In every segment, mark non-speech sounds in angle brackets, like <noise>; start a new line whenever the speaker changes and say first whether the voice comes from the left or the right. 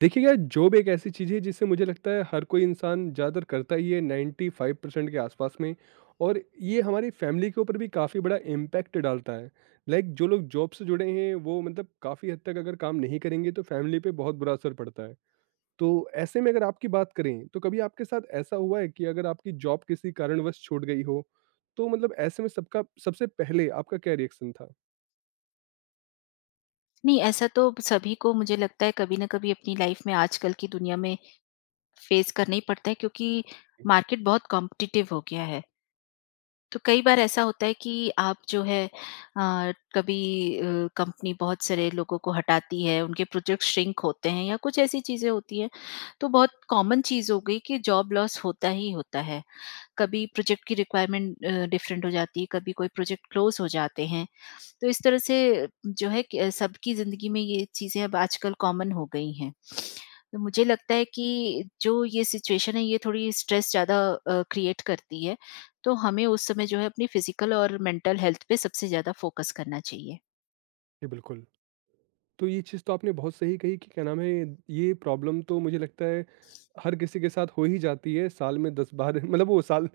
right: देखिए यार जॉब एक ऐसी चीज़ है जिससे मुझे लगता है हर कोई इंसान ज़्यादातर करता ही है 95% परसेंट के आसपास में। और ये हमारी फैमिली के ऊपर भी काफ़ी बड़ा इम्पैक्ट डालता है। लाइक जो लोग जॉब से जुड़े हैं वो मतलब काफ़ी हद तक अगर काम नहीं करेंगे तो फैमिली पे बहुत बुरा असर पड़ता है। तो ऐसे में अगर आपकी बात करें तो कभी आपके साथ ऐसा हुआ है कि अगर आपकी जॉब किसी कारणवश छूट गई हो तो मतलब ऐसे में सबका सबसे पहले आपका क्या रिएक्शन था?
left: नहीं, ऐसा तो सभी को मुझे लगता है कभी न कभी अपनी लाइफ में आजकल की दुनिया में फेस करना ही पड़ता है, क्योंकि मार्केट बहुत कॉम्पिटिटिव हो गया है। तो कई बार ऐसा होता है कि आप जो है कभी कंपनी बहुत सारे लोगों को हटाती है, उनके प्रोजेक्ट श्रिंक होते हैं या कुछ ऐसी चीज़ें होती हैं। तो बहुत कॉमन चीज़ हो गई कि जॉब लॉस होता ही होता है। कभी प्रोजेक्ट की रिक्वायरमेंट डिफरेंट हो जाती है, कभी कोई प्रोजेक्ट क्लोज़ हो जाते हैं। तो इस तरह से जो है कि सबकी ज़िंदगी में ये चीज़ें अब आजकल कॉमन हो गई हैं। तो मुझे लगता है कि जो ये सिचुएशन है ये थोड़ी स्ट्रेस ज़्यादा क्रिएट करती है। तो हमें उस समय जो है अपनी फ़िज़िकल और मेंटल हेल्थ पे सबसे ज़्यादा फ़ोकस करना चाहिए।
right: जी बिल्कुल। तो ये चीज़ तो आपने बहुत सही कही कि क्या नाम है, ये प्रॉब्लम तो मुझे लगता है हर किसी के साथ हो ही जाती है, साल में 10 बार <laughs> मतलब वो साल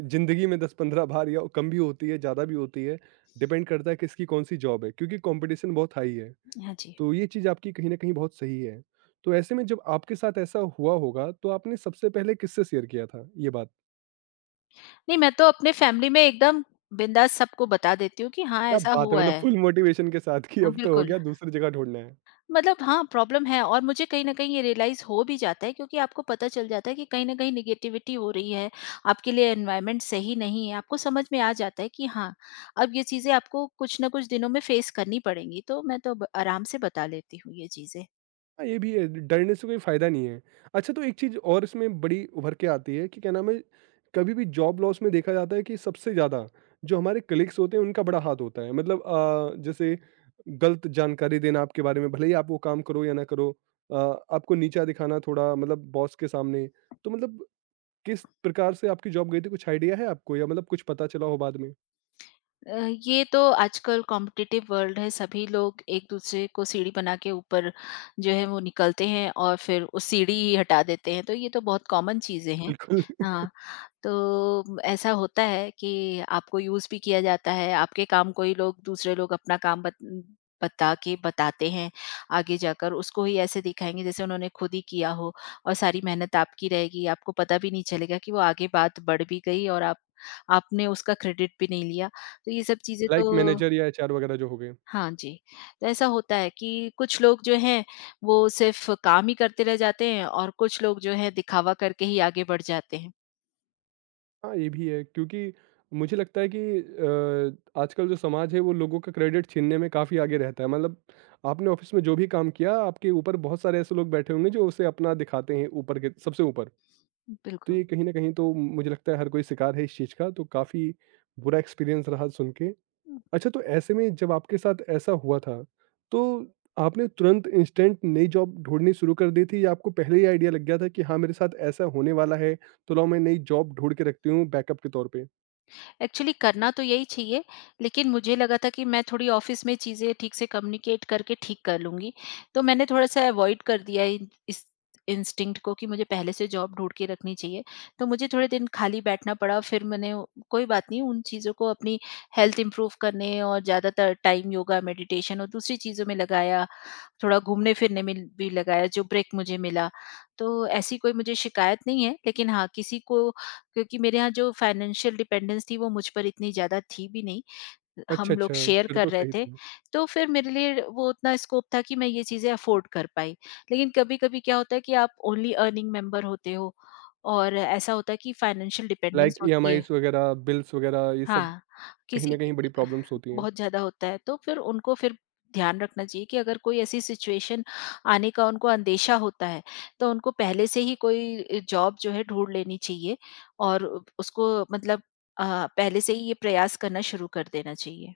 right: ज़िंदगी में 10-15 बार या कम भी होती है, ज़्यादा भी होती है, डिपेंड करता है किसकी कौन-सी जॉब है क्योंकि कॉम्पिटिशन बहुत हाई है।
left: हाँ जी।
right: तो ये चीज़ आपकी कहीं न कहीं बहुत सही है। तो ऐसे में जब आपके साथ ऐसा हुआ होगा, तो आपने सबसे पहले किससे शेयर किया था ये बात?
left: नहीं, मैं तो अपने फ़ैमिली में एकदम बिंदास सबको बता देती हूँ कि हाँ,
right: क्या
left: ऐसा
right: बात है!
left: हुआ
right: मतलब
left: है।
right: फुल मोटिवेशन के साथ कि
left: हाँ,
right: अब तो हो
left: बिल्कुल।
right: गया, दूसरी जगह ढूँढना है।
left: मतलब हाँ, प्रॉब्लम है और मुझे कहीं न कहीं ये रियलाइज़ हो भी जाता है, क्योंकि आपको पता चल जाता है कि कहीं न कहीं नेगेटिविटी हो रही है, आपके लिए एनवायरनमेंट सही नहीं है, आपको समझ में आ जाता है कि हाँ, अब ये चीज़ें आपको कुछ न कुछ दिनों में फेस करनी पड़ेंगी, तो मैं तो ब आराम से बता लेती हूँ ये चीज़ें।
right: हाँ, ये भी है, डरने से कोई फ़ायदा नहीं है। अच्छा तो एक चीज़ और इसमें बड़ी उभर के आती है कि क्या नाम है, कभी भी जॉब लॉस में देखा जाता है कि सबसे ज़्यादा जो हमारे कलीग्स होते हैं उनका बड़ा हाथ होता है। मतलब जैसे गलत जानकारी देना आपके बारे में, भले ही आप वो काम करो या ना करो। आपको नीचा दिखाना थोड़ा मतलब बॉस के सामने। तो मतलब किस प्रकार से आपकी जॉब गई थी, कुछ आइडिया है आपको या मतलब कुछ पता चला हो बाद में?
left: अ, ये तो आजकल कॉम्पिटिटिव वर्ल्ड है, सभी लोग एक-दूसरे को सीढ़ी बना के ऊपर जो है वो निकलते हैं और फिर वो सीढ़ी ही हटा देते हैं, तो ये तो बहुत कॉमन चीज़ें हैं।
right: बिल्कुल। <laughs>
left: हाँ, तो ऐसा होता है कि आपको यूज़ भी किया जाता है, आपके काम को ही लोग दूसरे लोग अपना काम बत बता के बताते हैं, आगे जाकर उसको ही ऐसे दिखाएँगे जैसे उन्होंने खुद ही किया हो और सारी मेहनत आपकी रहेगी, आपको पता भी नहीं चलेगा कि वो आगे बात बढ़ भी गई और आप आपने उसका क्रेडिट भी नहीं लिया। तो ये सब चीज़ें तो।
right: लाइक मैनेजर या एचआर वगैरह जो हो गए?
left: हाँ जी। तो ऐसा होता है कि कुछ लोग जो हैं वो सिर्फ़ काम ही करते रह जाते हैं और कुछ लोग जो हैं दिखावा करके ही आगे बढ़ जाते हैं।
right: हाँ, ये भी है क्योंकि मुझे लगता है कि आजकल जो समाज है वो लोगों का क्रेडिट छीनने में काफ़ी आगे रहता है। मतलब आपने ऑफ़िस में जो भी काम किया, आपके ऊपर बहुत सारे ऐसे लोग बैठे होंगे जो उसे अपना दिखाते हैं ऊपर के सबसे ऊपर। तो
left: बिल्कुल।
right: ये कहीं न कहीं तो मुझे लगता है हर कोई शिकार है इस चीज़ का, तो काफ़ी बुरा एक्सपीरियंस रहा सुन के। अच्छा तो ऐसे में जब आपके साथ ऐसा हुआ था, तो आपने तुरंत इंस्टेंट नई जॉब ढूँढनी शुरू कर दी थी या आपको पहले ही आइडिया लग गया था कि हाँ, मेरे साथ ऐसा होने वाला है, तो लाओ मैं नई जॉब ढूँढ के रखती हूँ बैकअप के तौर पे?
left: एक्चुअली करना तो यही चाहिए, लेकिन मुझे लगा था कि मैं थोड़ी ऑफ़िस में चीज़ें ठीक से कम्युनिकेट करके ठीक कर लूँगी। तो मैंने थोड़ा-सा अवॉइड कर दिया इन इस इंस्टिंक्ट को कि मुझे पहले से जॉब ढूँढ के रखनी चाहिए। तो मुझे थोड़े दिन खाली बैठना पड़ा, फिर मैंने कोई बात नहीं, उन चीज़ों को अपनी हेल्थ इम्प्रूव करने और ज़्यादातर टाइम योगा, मेडिटेशन और दूसरी चीज़ों में लगाया। थोड़ा घूमने-फिरने में भी लगाया जो ब्रेक मुझे मिला। तो ऐसी कोई मुझे शिकायत नहीं है, लेकिन हाँ, किसी को, क्योंकि मेरे यहाँ जो फाइनेंशियल डिपेंडेंस थी वो मुझ पर इतनी ज़्यादा थी भी नहीं।
right: अच्छा,
left: हम
right: अच्छा,
left: लोग शेयर
right: फिर
left: कर
right: तो
left: रहे
right: सही
left: थे,
right: था।
left: तो फिर मेरे लिए वो उतना स्कोप था कि मैं ये चीज़ें अफ़ोर्ड कर पाई। लेकिन कभी-कभी क्या होता है कि आप ओनली अर्निंग मेंबर होते हो और ऐसा होता है कि फाइनेंशियल
right: लाइक
left: डिपेंडेंस होती है।
right: ईएमआईज़ वगैरह, बिल्स वगैरह ये सब
left: हाँ,
right: कहीं
left: किसी
right: न कहीं बड़ी प्रॉब्लम्स होती हैं।
left: बहुत ज़्यादा होता है तो फिर उनको फिर ध्यान रखना चाहिए कि अगर कोई ऐसी सिचुएशन आने का उनको अंदेशा होता है तो उनको पहले से ही कोई जॉब जो है ढूंढ लेनी चाहिए और उसको मतलब पहले से ही ये प्रयास करना शुरू कर देना चाहिए।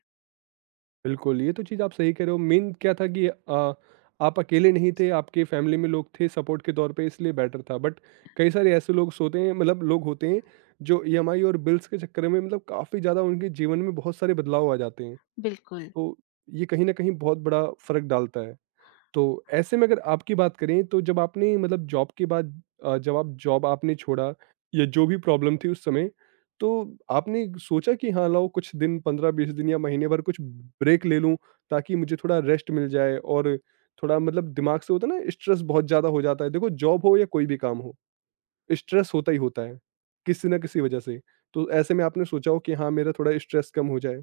right: बिल्कुल, ये तो चीज़ आप सही कह रहे हो। मेन क्या था कि आप अकेले नहीं थे, आपके फैमिली में लोग थे सपोर्ट के तौर पे इसलिए बेटर था। बट कई सारे ऐसे लोग सोते हैं मतलब लोग होते हैं जो ईएमआई और बिल्स के चक्कर में मतलब काफ़ी ज़्यादा उनके जीवन में बहुत सारे बदलाव आ जाते हैं।
left: बिल्कुल।
right: तो ये कहीं न कहीं बहुत बड़ा फ़र्क डालता है। तो ऐसे में अगर आपकी बात करें तो जब आपने मतलब जॉब के बाद जब आप जॉब आपने छोड़ा या जो भी प्रॉब्लम थी उस समय, तो आपने सोचा कि हाँ लाओ कुछ दिन 15-20 दिन या महीने भर कुछ ब्रेक ले लूँ ताकि मुझे थोड़ा रेस्ट मिल जाए और थोड़ा मतलब दिमाग से होता है ना, स्ट्रेस बहुत ज़्यादा हो जाता है। देखो जॉब हो या कोई भी काम हो, स्ट्रेस होता ही होता है, किसी ना किसी वजह से। तो ऐसे में आपने सोचा हो कि हाँ मेरा थोड़ा स्ट्रेस कम हो जाए।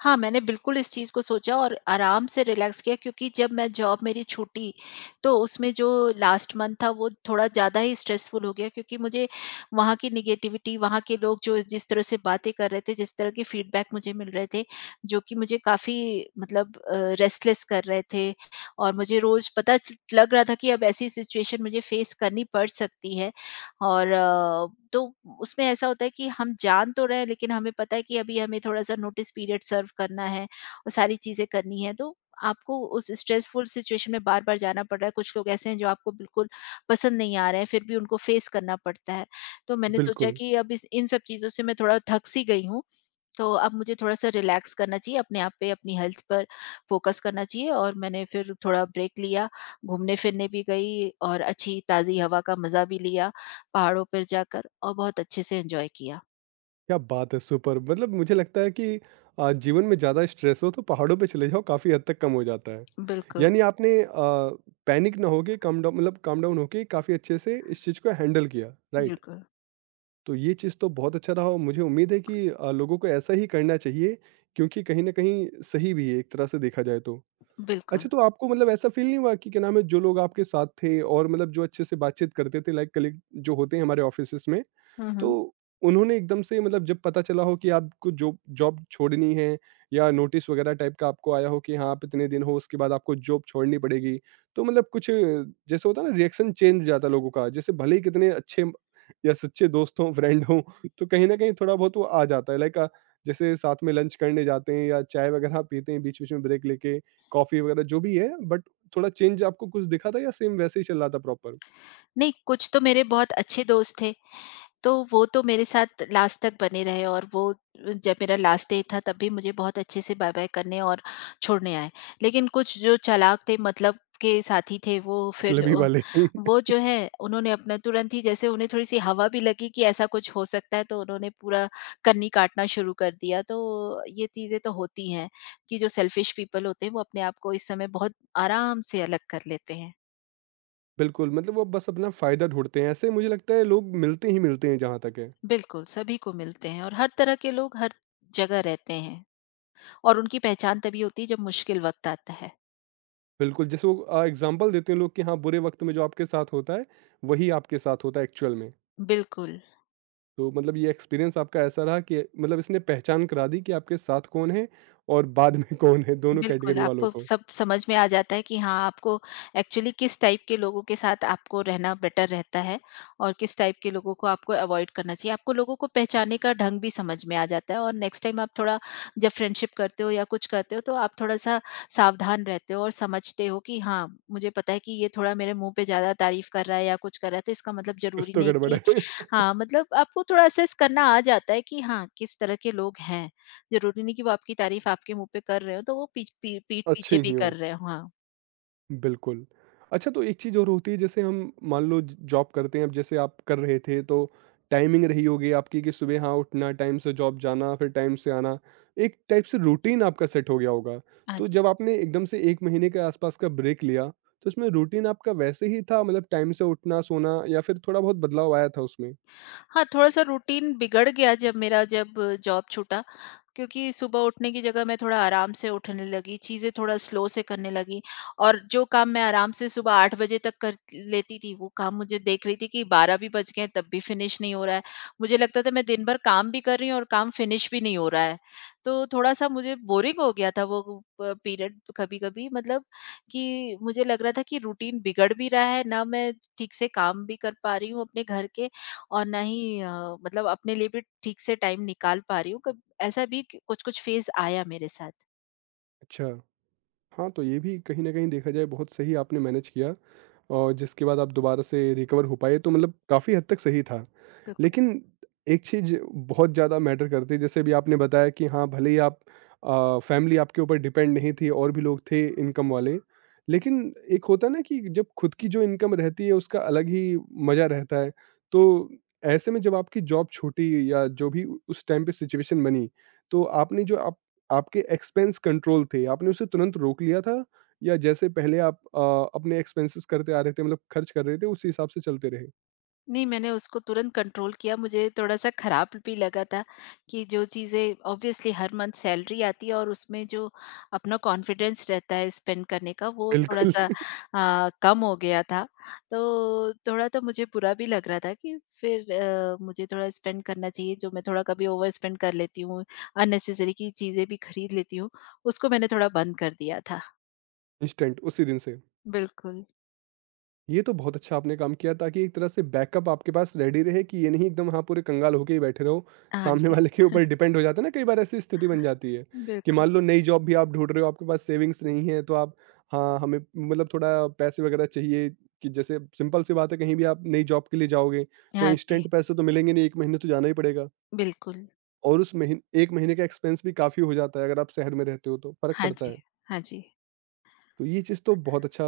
left: हाँ, मैंने बिल्कुल इस चीज़ को सोचा और आराम से रिलैक्स किया, क्योंकि जब मैं जॉब मेरी छूटी, तो उसमें जो लास्ट मंथ था वो थोड़ा ज़्यादा ही स्ट्रेसफुल हो गया, क्योंकि मुझे वहाँ की नेगेटिविटी, वहाँ के लोग जो जिस तरह से बातें कर रहे थे, जिस तरह के फीडबैक मुझे मिल रहे थे, जो कि मुझे काफ़ी मतलब रेस्टलेस कर रहे थे और मुझे रोज़ पता लग रहा था कि अब ऐसी सिचुएशन मुझे फेस करनी पड़ सकती है। और तो उसमें ऐसा होता है कि हम जान तो रहे हैं, लेकिन हमें पता है कि अभी हमें थोड़ा-सा नोटिस पीरियड सर्व करना है और सारी चीज़ें करनी है, तो आपको उस स्ट्रेसफुल सिचुएशन में बार-बार जाना पड़ रहा है। कुछ लोग ऐसे हैं जो आपको बिल्कुल पसंद नहीं आ रहे हैं, फिर भी उनको फेस करना पड़ता है। तो मैंने सोचा
right: बिल्कुल।
left: कि अब इस इन सब चीज़ों से मैं थोड़ा थक-सी गई हूँ, तो अब मुझे थोड़ा-सा रिलैक्स करना चाहिए, अपने आप पे, अपनी हेल्थ पर फ़ोकस करना चाहिए और मैंने फिर थोड़ा ब्रेक लिया, घूमने-फिरने भी गई और अच्छी ताज़ी हवा का मज़ा भी लिया, पहाड़ों पर जाकर और बहुत अच्छे से एन्जॉय किया।
right: क्या बात है! सुपर मतलब मुझे लगता है कि जीवन में ज़्यादा स्ट्रेस हो तो पहाड़ों पे चले जाओ काफ़ी हद तक कम हो जाता है।
left: बिल्कुल,
right: यानी आपने पैनिक ना होके काम डाउन मतलब काम डाउन होके काफ़ी अच्छे से इस चीज़ को हैंडल किया, राइट?
left: बिल्कुल,
right: तो ये चीज़ तो बहुत अच्छा रहा और मुझे उम्मीद है कि लोगों को ऐसा ही करना चाहिए क्योंकि कहीं न कहीं सही भी है एक तरह से देखा जाए तो।
left: बिल्कुल।
right: अच्छा तो आपको मतलब ऐसा फ़ील नहीं हुआ कि क्या नाम है, जो लोग आपके साथ थे और मतलब जो अच्छे से बातचीत करते थे लाइक कलीग जो होते हैं हमारे ऑफिसेज़ में,
left: हुँ,
right: तो
left: हुँ।
right: उन्होंने एकदम से मतलब जब पता चला हो कि आपको जॉब जॉब छोड़नी है या नोटिस वगैरह टाइप का आपको आया हो कि हाँ आप इतने दिन हो उसके बाद आपको जॉब छोड़नी पड़ेगी, तो मतलब कुछ जैसे होता है ना रिएक्शन चेंज हो जाता है लोगों का, जैसे भले ही कितने अच्छे या सच्चे दोस्त हों फ्रेंड हों <laughs> तो कहीं ना कहीं थोड़ा बहुत वो आ जाता है लाइक जैसे साथ में लंच करने जाते हैं या चाय वगैरह पीते हैं बीच बीच में ब्रेक लेके कॉफी वगैरह जो भी है, बट थोड़ा चेंज आपको कुछ दिखा था या सेम वैसे ही चल रहा था प्रॉपर?
left: नहीं, कुछ तो मेरे बहुत अच्छे दोस्त थे। तो वो तो मेरे साथ लास्ट तक बने रहे और वो जब मेरा लास्ट डे था तब भी मुझे बहुत अच्छे से बाय-बाय करने और छोड़ने आए। लेकिन कुछ जो चालाक थे मतलब के साथी थे, वो फिर
right: मतलबी वाले।
left: वो
right: <laughs>
left: जो है उन्होंने अपना तुरंत ही जैसे उन्हें थोड़ी-सी हवा भी लगी कि ऐसा कुछ हो सकता है, तो उन्होंने पूरा कन्नी काटना शुरू कर दिया। तो ये चीज़ें तो होती हैं कि जो सेल्फिश पीपल होते हैं वो अपने आप को इस समय बहुत आराम से अलग कर लेते हैं।
right: बिल्कुल, मतलब वो बस अपना फ़ायदा ढूँढते हैं, ऐसे मुझे लगता है लोग मिलते ही मिलते हैं जहाँ तक है।
left: बिल्कुल, सभी को मिलते हैं और हर तरह के लोग हर जगह रहते हैं। और उनकी पहचान तभी होती है जब मुश्किल वक़्त आता है।
right: बिल्कुल, जैसे वो एग्ज़ाम्पल देते हैं लोग कि हाँ, बुरे वक़्त में जो आपके साथ होता है, वही आपके साथ होता है एक्चुअल में।
left: बिल्कुल,
right: तो मतलब ये एक्सपीरियंस आपका ऐसा रहा कि मतलब इसने पहचान करा दी कि आपके साथ कौन है और बाद में कौन है, दोनों
left: बिल्कुल,
right: कैटेगरी वालों
left: आपको
right: को।
left: सब समझ में आ जाता है कि हाँ, आपको एक्चुअली किस टाइप के लोगों के साथ आपको रहना बेटर रहता है और किस टाइप के लोगों को आपको अवॉइड करना चाहिए। आपको लोगों को पहचानने का ढंग भी समझ में आ जाता है और नेक्स्ट टाइम आप थोड़ा जब फ्रेंडशिप करते हो या कुछ करते हो, तो आप थोड़ा-सा सावधान रहते हो और समझते हो कि हाँ, मुझे पता है कि ये थोड़ा मेरे मुँह पे ज़्यादा तारीफ़ कर रहा है या कुछ कर रहा है, तो इसका मतलब
right: कुछ
left: ज़रूरी
right: तो
left: नहीं
right: गड़बड़
left: कि
right: है। <laughs>
left: हाँ, मतलब आपको थोड़ा असेस करना आ जाता है कि हाँ, किस तरह के लोग हैं। ज़रूरी नहीं कि वो आपकी तारीफ़ आपके मुँह पे कर रहे हों, तो वो पीछ पी पीठ
right: अच्छे
left: पीछे भी
right: ही
left: कर
right: हों।
left: रहे हों। हाँ।
right: बिल्कुल। अच्छा तो एक चीज़ और होती है, जैसे हम मान लो ज जॉब करते हैं, अब जैसे आप कर रहे थे तो टाइमिंग रही होगी आपकी कि सुबह हाँ, उठना, टाइम से जॉब जाना, फिर टाइम से आना। एक टाइप से रूटीन आपका सेट हो गया होगा।
left: हाँ
right: तो
left: जी।
right: जब आपने एकदम से 1 महीने के आसपास का ब्रेक लिया, तो उसमें रूटीन आपका वैसे ही था मतलब टाइम से उठना, सोना या फिर थोड़ा-बहुत बदलाव आया था उसमें?
left: हाँ, थोड़ा-सा रूटीन बिगड़ गया जब जॉब छूटा, क्योंकि सुबह उठने की जगह मैं थोड़ा आराम से उठने लगी, चीज़ें थोड़ा स्लो से करने लगी और जो काम मैं आराम से सुबह 8 बजे तक कर लेती थी, वो काम मुझे देख रही थी कि 12 भी बज गए हैं, तब भी फिनिश नहीं हो रहा है। मुझे लगता था मैं दिन भर काम भी कर रही हूँ और काम फिनिश भी नहीं हो रहा है। तो थोड़ा-सा मुझे बोरिंग हो गया था वो प पीरियड कभी-कभी मतलब कि मुझे लग रहा था कि रूटीन बिगड़ भी रहा है, ना मैं ठीक से काम भी कर पा रही हूँ अपने घर के और ना ही मतलब अपने लिए भी ठीक से टाइम निकाल पा रही हूँ। कब ऐसा भी कुछ-कुछ फेज़ आया मेरे साथ।
right: अच्छा। हाँ, तो ये भी कहीं न कहीं देखा जाए बहुत सही आपने मैनेज किया और जिसके बाद आप दोबारा से रिकवर हो पाए तो मतलब काफ़ी हद तक सही था।
left: बिल्कुल।
right: लेकिन एक चीज़ बहुत ज़्यादा मैटर करती है, जैसे अभी आपने बताया कि हाँ, भले ही आप फैमिली आपके ऊपर डिपेंड नहीं थी और भी लोग थे इनकम वाले। लेकिन एक होता है ना कि जब खुद की जो इनकम रहती है उसका अलग ही मज़ा रहता है। तो ऐसे में जब आपकी जॉब छूटी या जो भी उ उस टाइम पे सिचुएशन बनी, तो आपने जो आप आपके एक्सपेंस कंट्रोल थे, आपने उसे तुरंत रोक लिया था या जैसे पहले आप अपने एक्सपेंसेस करते आ रहे थे मतलब खर्च कर रहे थे उसी हिसाब से चलते रहे?
left: नहीं, मैंने उसको तुरंत कंट्रोल किया, मुझे थोड़ा-सा खराब भी लगा था कि जो चीज़ें ऑब्वियसली हर मंथ सैलरी आती है और उसमें जो अपना कॉन्फिडेंस रहता है स्पेंड करने का, वो
right: बिल्कुल।
left: थोड़ा-सा
right: <laughs>
left: कम हो गया था। तो थोड़ा तो मुझे बुरा भी लग रहा था कि फिर मुझे थोड़ा स्पेंड करना चाहिए, जो मैं थोड़ा कभी ओवर स्पेंड कर लेती हूँ, अननेसेसरी की चीज़ें भी खरीद लेती हूँ, उसको मैंने थोड़ा बंद कर दिया था।
right: इंस्टेंट उसी दिन से?
left: बिल्कुल।
right: ये तो बहुत अच्छा आपने काम किया ताकि एक तरह से बैकअप आपके पास रेडी रहे कि ये नहीं एकदम हाँ पूरे कंगाल होके ही बैठे रहो।
left: हाँ
right: सामने
left: जी,
right: वाले के ऊपर डिपेंड हो जाता है ना, कई बार ऐसी स्थिति बन जाती है कि
left: बिल्कुल।
right: मान लो नई जॉब भी आप ढूंढ रहे हो, आपके पास सेविंग्स नहीं है तो आप, हाँ हमें मतलब थोड़ा पैसे वगैरह चाहिए, कि जैसे सिंपल सी बात है कहीं भी आप नई जॉब के लिए जाओगे तो
left: हाँ जी,
right: इंस्टेंट पैसे तो मिलेंगे नहीं, एक महीने तो जाना ही पड़ेगा।
left: बिल्कुल।
right: और उस महीने एक महीने का एक्सपेंस भी काफ़ी हो जाता है, अगर आप शहर में रहते हो तो फर्क
left: हाँ
right: पड़ता
left: जी,
right: है।
left: हाँ जी।
right: तो ये चीज़ तो बहुत अच्छा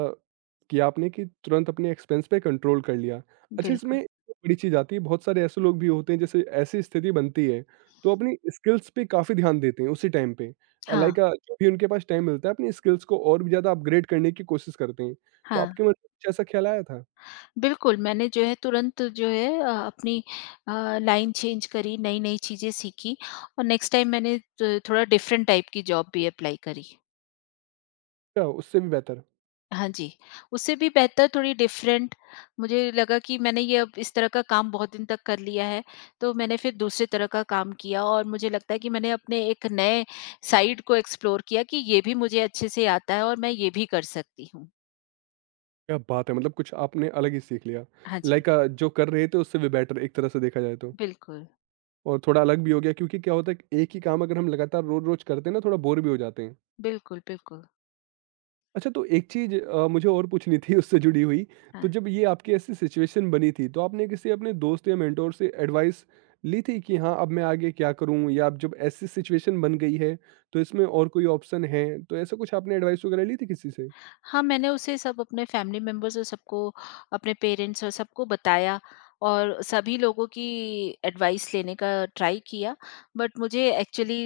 right: किया आपने कि तुरंत अपने एक्सपेंस पे कंट्रोल कर लिया। अच्छा
left: बिल्कुल,
right: इसमें एक बड़ी चीज़ आती है, बहुत सारे ऐसे लोग भी होते हैं जैसे ऐसी स्थिति बनती है, तो अपनी स्किल्स पे काफ़ी ध्यान देते हैं उसी टाइम पे।
left: हाँ,
right: लाइक जो भी उनके पास टाइम मिलता है अपनी स्किल्स को और भी ज़्यादा अपग्रेड करने की कोशिश करते हैं। तो आपके
left: हाँ।
right: मन में कुछ ऐसा ख्याल आया था?
left: बिल्कुल, मैंने जो है तुरंत जो है अपनी लाइन चेंज करी, नई-नई चीज़ें सीखी और नेक्स्ट टाइम मैंने त थोड़ा डिफरेंट टाइप की जॉब भी अप्लाई करी।
right: क्या उससे भी बेहतर?
left: हाँ जी, उससे भी बेहतर, थोड़ी डिफरेंट, मुझे लगा कि मैंने ये अब इस तरह का काम बहुत दिन तक कर लिया है, तो मैंने फिर दूसरे तरह का काम किया और मुझे लगता है कि मैंने अपने एक नए साइड को एक्सप्लोर किया कि ये भी मुझे अच्छे से आता है और मैं ये भी कर सकती हूँ।
right: क्या बात है! मतलब कुछ आपने अलग ही सीख लिया।
left: हाँ जी,
right: लाइक जो कर रहे थे उससे भी बेटर एक तरह से देखा जाए तो।
left: बिल्कुल,
right: और थोड़ा अलग भी हो गया क्योंकि क्या होता है कि एक ही काम अगर हम लगातार रोज़-रोज़ करते हैं ना, थोड़ा बोर भी हो जाते हैं।
left: बिल्कुल, बिल्कुल।
right: अच्छा तो एक चीज़ मुझे और पूछनी थी उससे जुड़ी हुई। तो
left: हाँ।
right: जब ये आपकी ऐसी सिचुएशन बनी थी तो आपने किसी अपने दोस्त या मेंटोर से एडवाइस ली थी कि हाँ, अब मैं आगे क्या करूँ? या अब जब ऐसी सिचुएशन बन गई है तो इसमें और कोई ऑप्शन है? तो ऐसा कुछ आपने एडवाइस वगैरह ली थी किसी से?
left: हाँ, मैंने उसे सब अपने फैमिली मेंबर्स और सबको, अपने पेरेंट्स और सबको बताया और सभी लोगों की एडवाइस लेने का ट्राई किया। बट मुझे एक्चुअली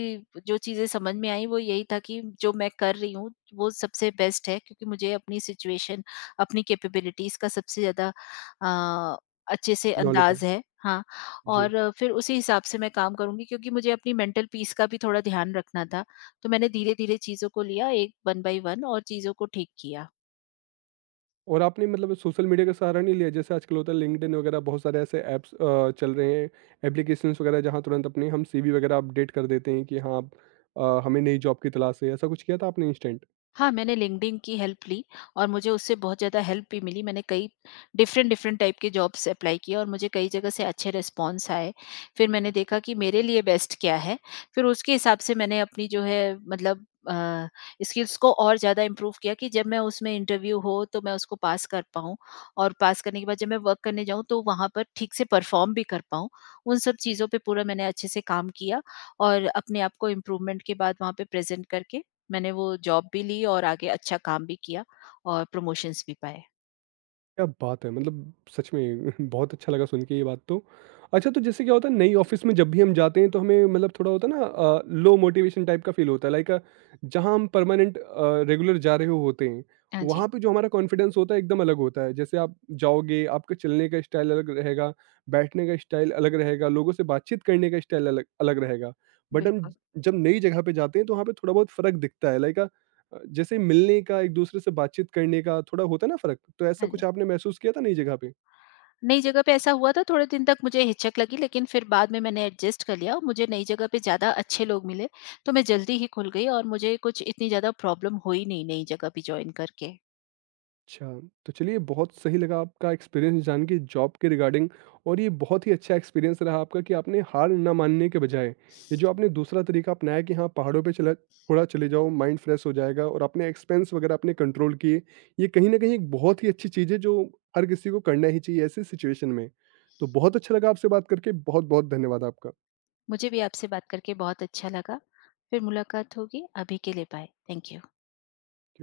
left: जो चीज़ें समझ में आई वो यही था कि जो मैं कर रही हूँ वो सबसे बेस्ट है, क्योंकि मुझे अपनी सिचुएशन, अपनी कैपेबिलिटीज़ का सबसे ज़्यादा अ, अच्छे से
right: नॉलेज है।
left: अंदाज़ है। हाँ,
right: जी।
left: और फिर उसी हिसाब से मैं काम करूँगी, क्योंकि मुझे अपनी मेंटल पीस का भी थोड़ा ध्यान रखना था। तो मैंने धीरे-धीरे चीज़ों को लिया एक वन बाय वन और चीज़ों को ठीक किया।
right: और आपने मतलब सोशल मीडिया का सहारा नहीं लिया? जैसे आजकल होता है लिंक्डइन वगैरह बहुत सारे ऐसे ऐप्स चल रहे हैं, एप्लीकेशंस वगैरह जहाँ तुरंत अपने हम सीवी वगैरह अपडेट कर देते हैं कि हाँ, अब हमें नई जॉब की तलाश है। ऐसा कुछ किया था आपने इंस्टेंट?
left: हाँ, मैंने लिंक्डइन की हेल्प ली और मुझे उससे बहुत ज़्यादा हेल्प भी मिली। मैंने कई डिफ़रेंट डिफ़रेंट टाइप के जॉब्स अप्लाई किए और मुझे कई जगह से अच्छे रिस्पॉन्स आए। फिर मैंने देखा कि मेरे लिए बेस्ट क्या है, फिर उसके हिसाब से मैंने अपनी जो है मतलब अ, स्किल्स को और ज़्यादा इम्प्रूव किया कि जब मैं उसमें इंटरव्यू हो तो मैं उसको पास कर पाऊँ और पास करने के बाद जब मैं वर्क करने जाऊँ तो वहाँ पर ठीक से परफ़ॉर्म भी कर पाऊँ। उन सब चीज़ों पे पूरा मैंने अच्छे से काम किया और अपने आप को इम्प्रूवमेंट के बाद वहाँ पे प्रेज़ेंट करके मैंने वो जॉब भी ली और आगे अच्छा काम भी किया और प्रमोशंस भी पाए।
right: क्या बात है! मतलब सच में <laughs> बहुत अच्छा लगा सुन के ये बात तो। अच्छा तो जैसे क्या होता है नई ऑफ़िस में जब भी हम जाते हैं तो हमें मतलब थोड़ा होता है ना लो मोटिवेशन टाइप का फ़ील होता है लाइक जहाँ हम परमानेंट रेगुलर जा रहे हो होते हैं,
left: हाँ जी,
right: वहाँ पे जो हमारा कॉन्फिडेंस होता है एकदम अलग होता है। जैसे आप जाओगे, आपका चलने का स्टाइल अलग रहेगा, बैठने का स्टाइल अलग रहेगा, लोगों से बातचीत करने का स्टाइल अलग अलग रहेगा। बट
left: बिल्कुल।
right: जब नई जगह पे जाते हैं तो वहाँ पे थोड़ा बहुत फ़र्क दिखता है, लाइक जैसे मिलने का, एक-दूसरे से बातचीत करने का थोड़ा होता है ना फ़र्क, तो ऐसा
left: हाँ जी।
right: कुछ आपने महसूस किया था नई जगह पे?
left: नई जगह पे ऐसा हुआ था, थोड़े दिन तक मुझे हिचक लगी लेकिन फिर बाद में मैंने एडजस्ट कर लिया और मुझे नई जगह पे ज़्यादा अच्छे लोग मिले, तो मैं जल्दी ही खुल गई और मुझे कुछ इतनी ज़्यादा प्रॉब्लम हुई नहीं नई जगह पे जॉइन करके।
right: अच्छा, तो चलिए बहुत सही लगा आपका एक्सपीरियंस जान के जॉब के रिगार्डिंग और ये बहुत ही अच्छा एक्सपीरियंस रहा आपका कि आपने हार ना मानने के बजाय, ये जो आपने दूसरा तरीका अपनाया कि हाँ, पहाड़ों पे चला थोड़ा चले जाओ, माइंड फ्रेश हो जाएगा और अपने एक्सपेंस वगैरह आपने कंट्रोल किए। ये कहीं न कहीं एक बहुत ही अच्छी चीज़ है जो हर किसी को करना ही चाहिए ऐसी सिचुएशन में। तो बहुत अच्छा लगा आपसे बात करके, बहुत-बहुत धन्यवाद आपका।
left: मुझे भी आपसे बात करके बहुत अच्छा लगा। फिर मुलाकात होगी, अभी के लिए बाय। Thank you.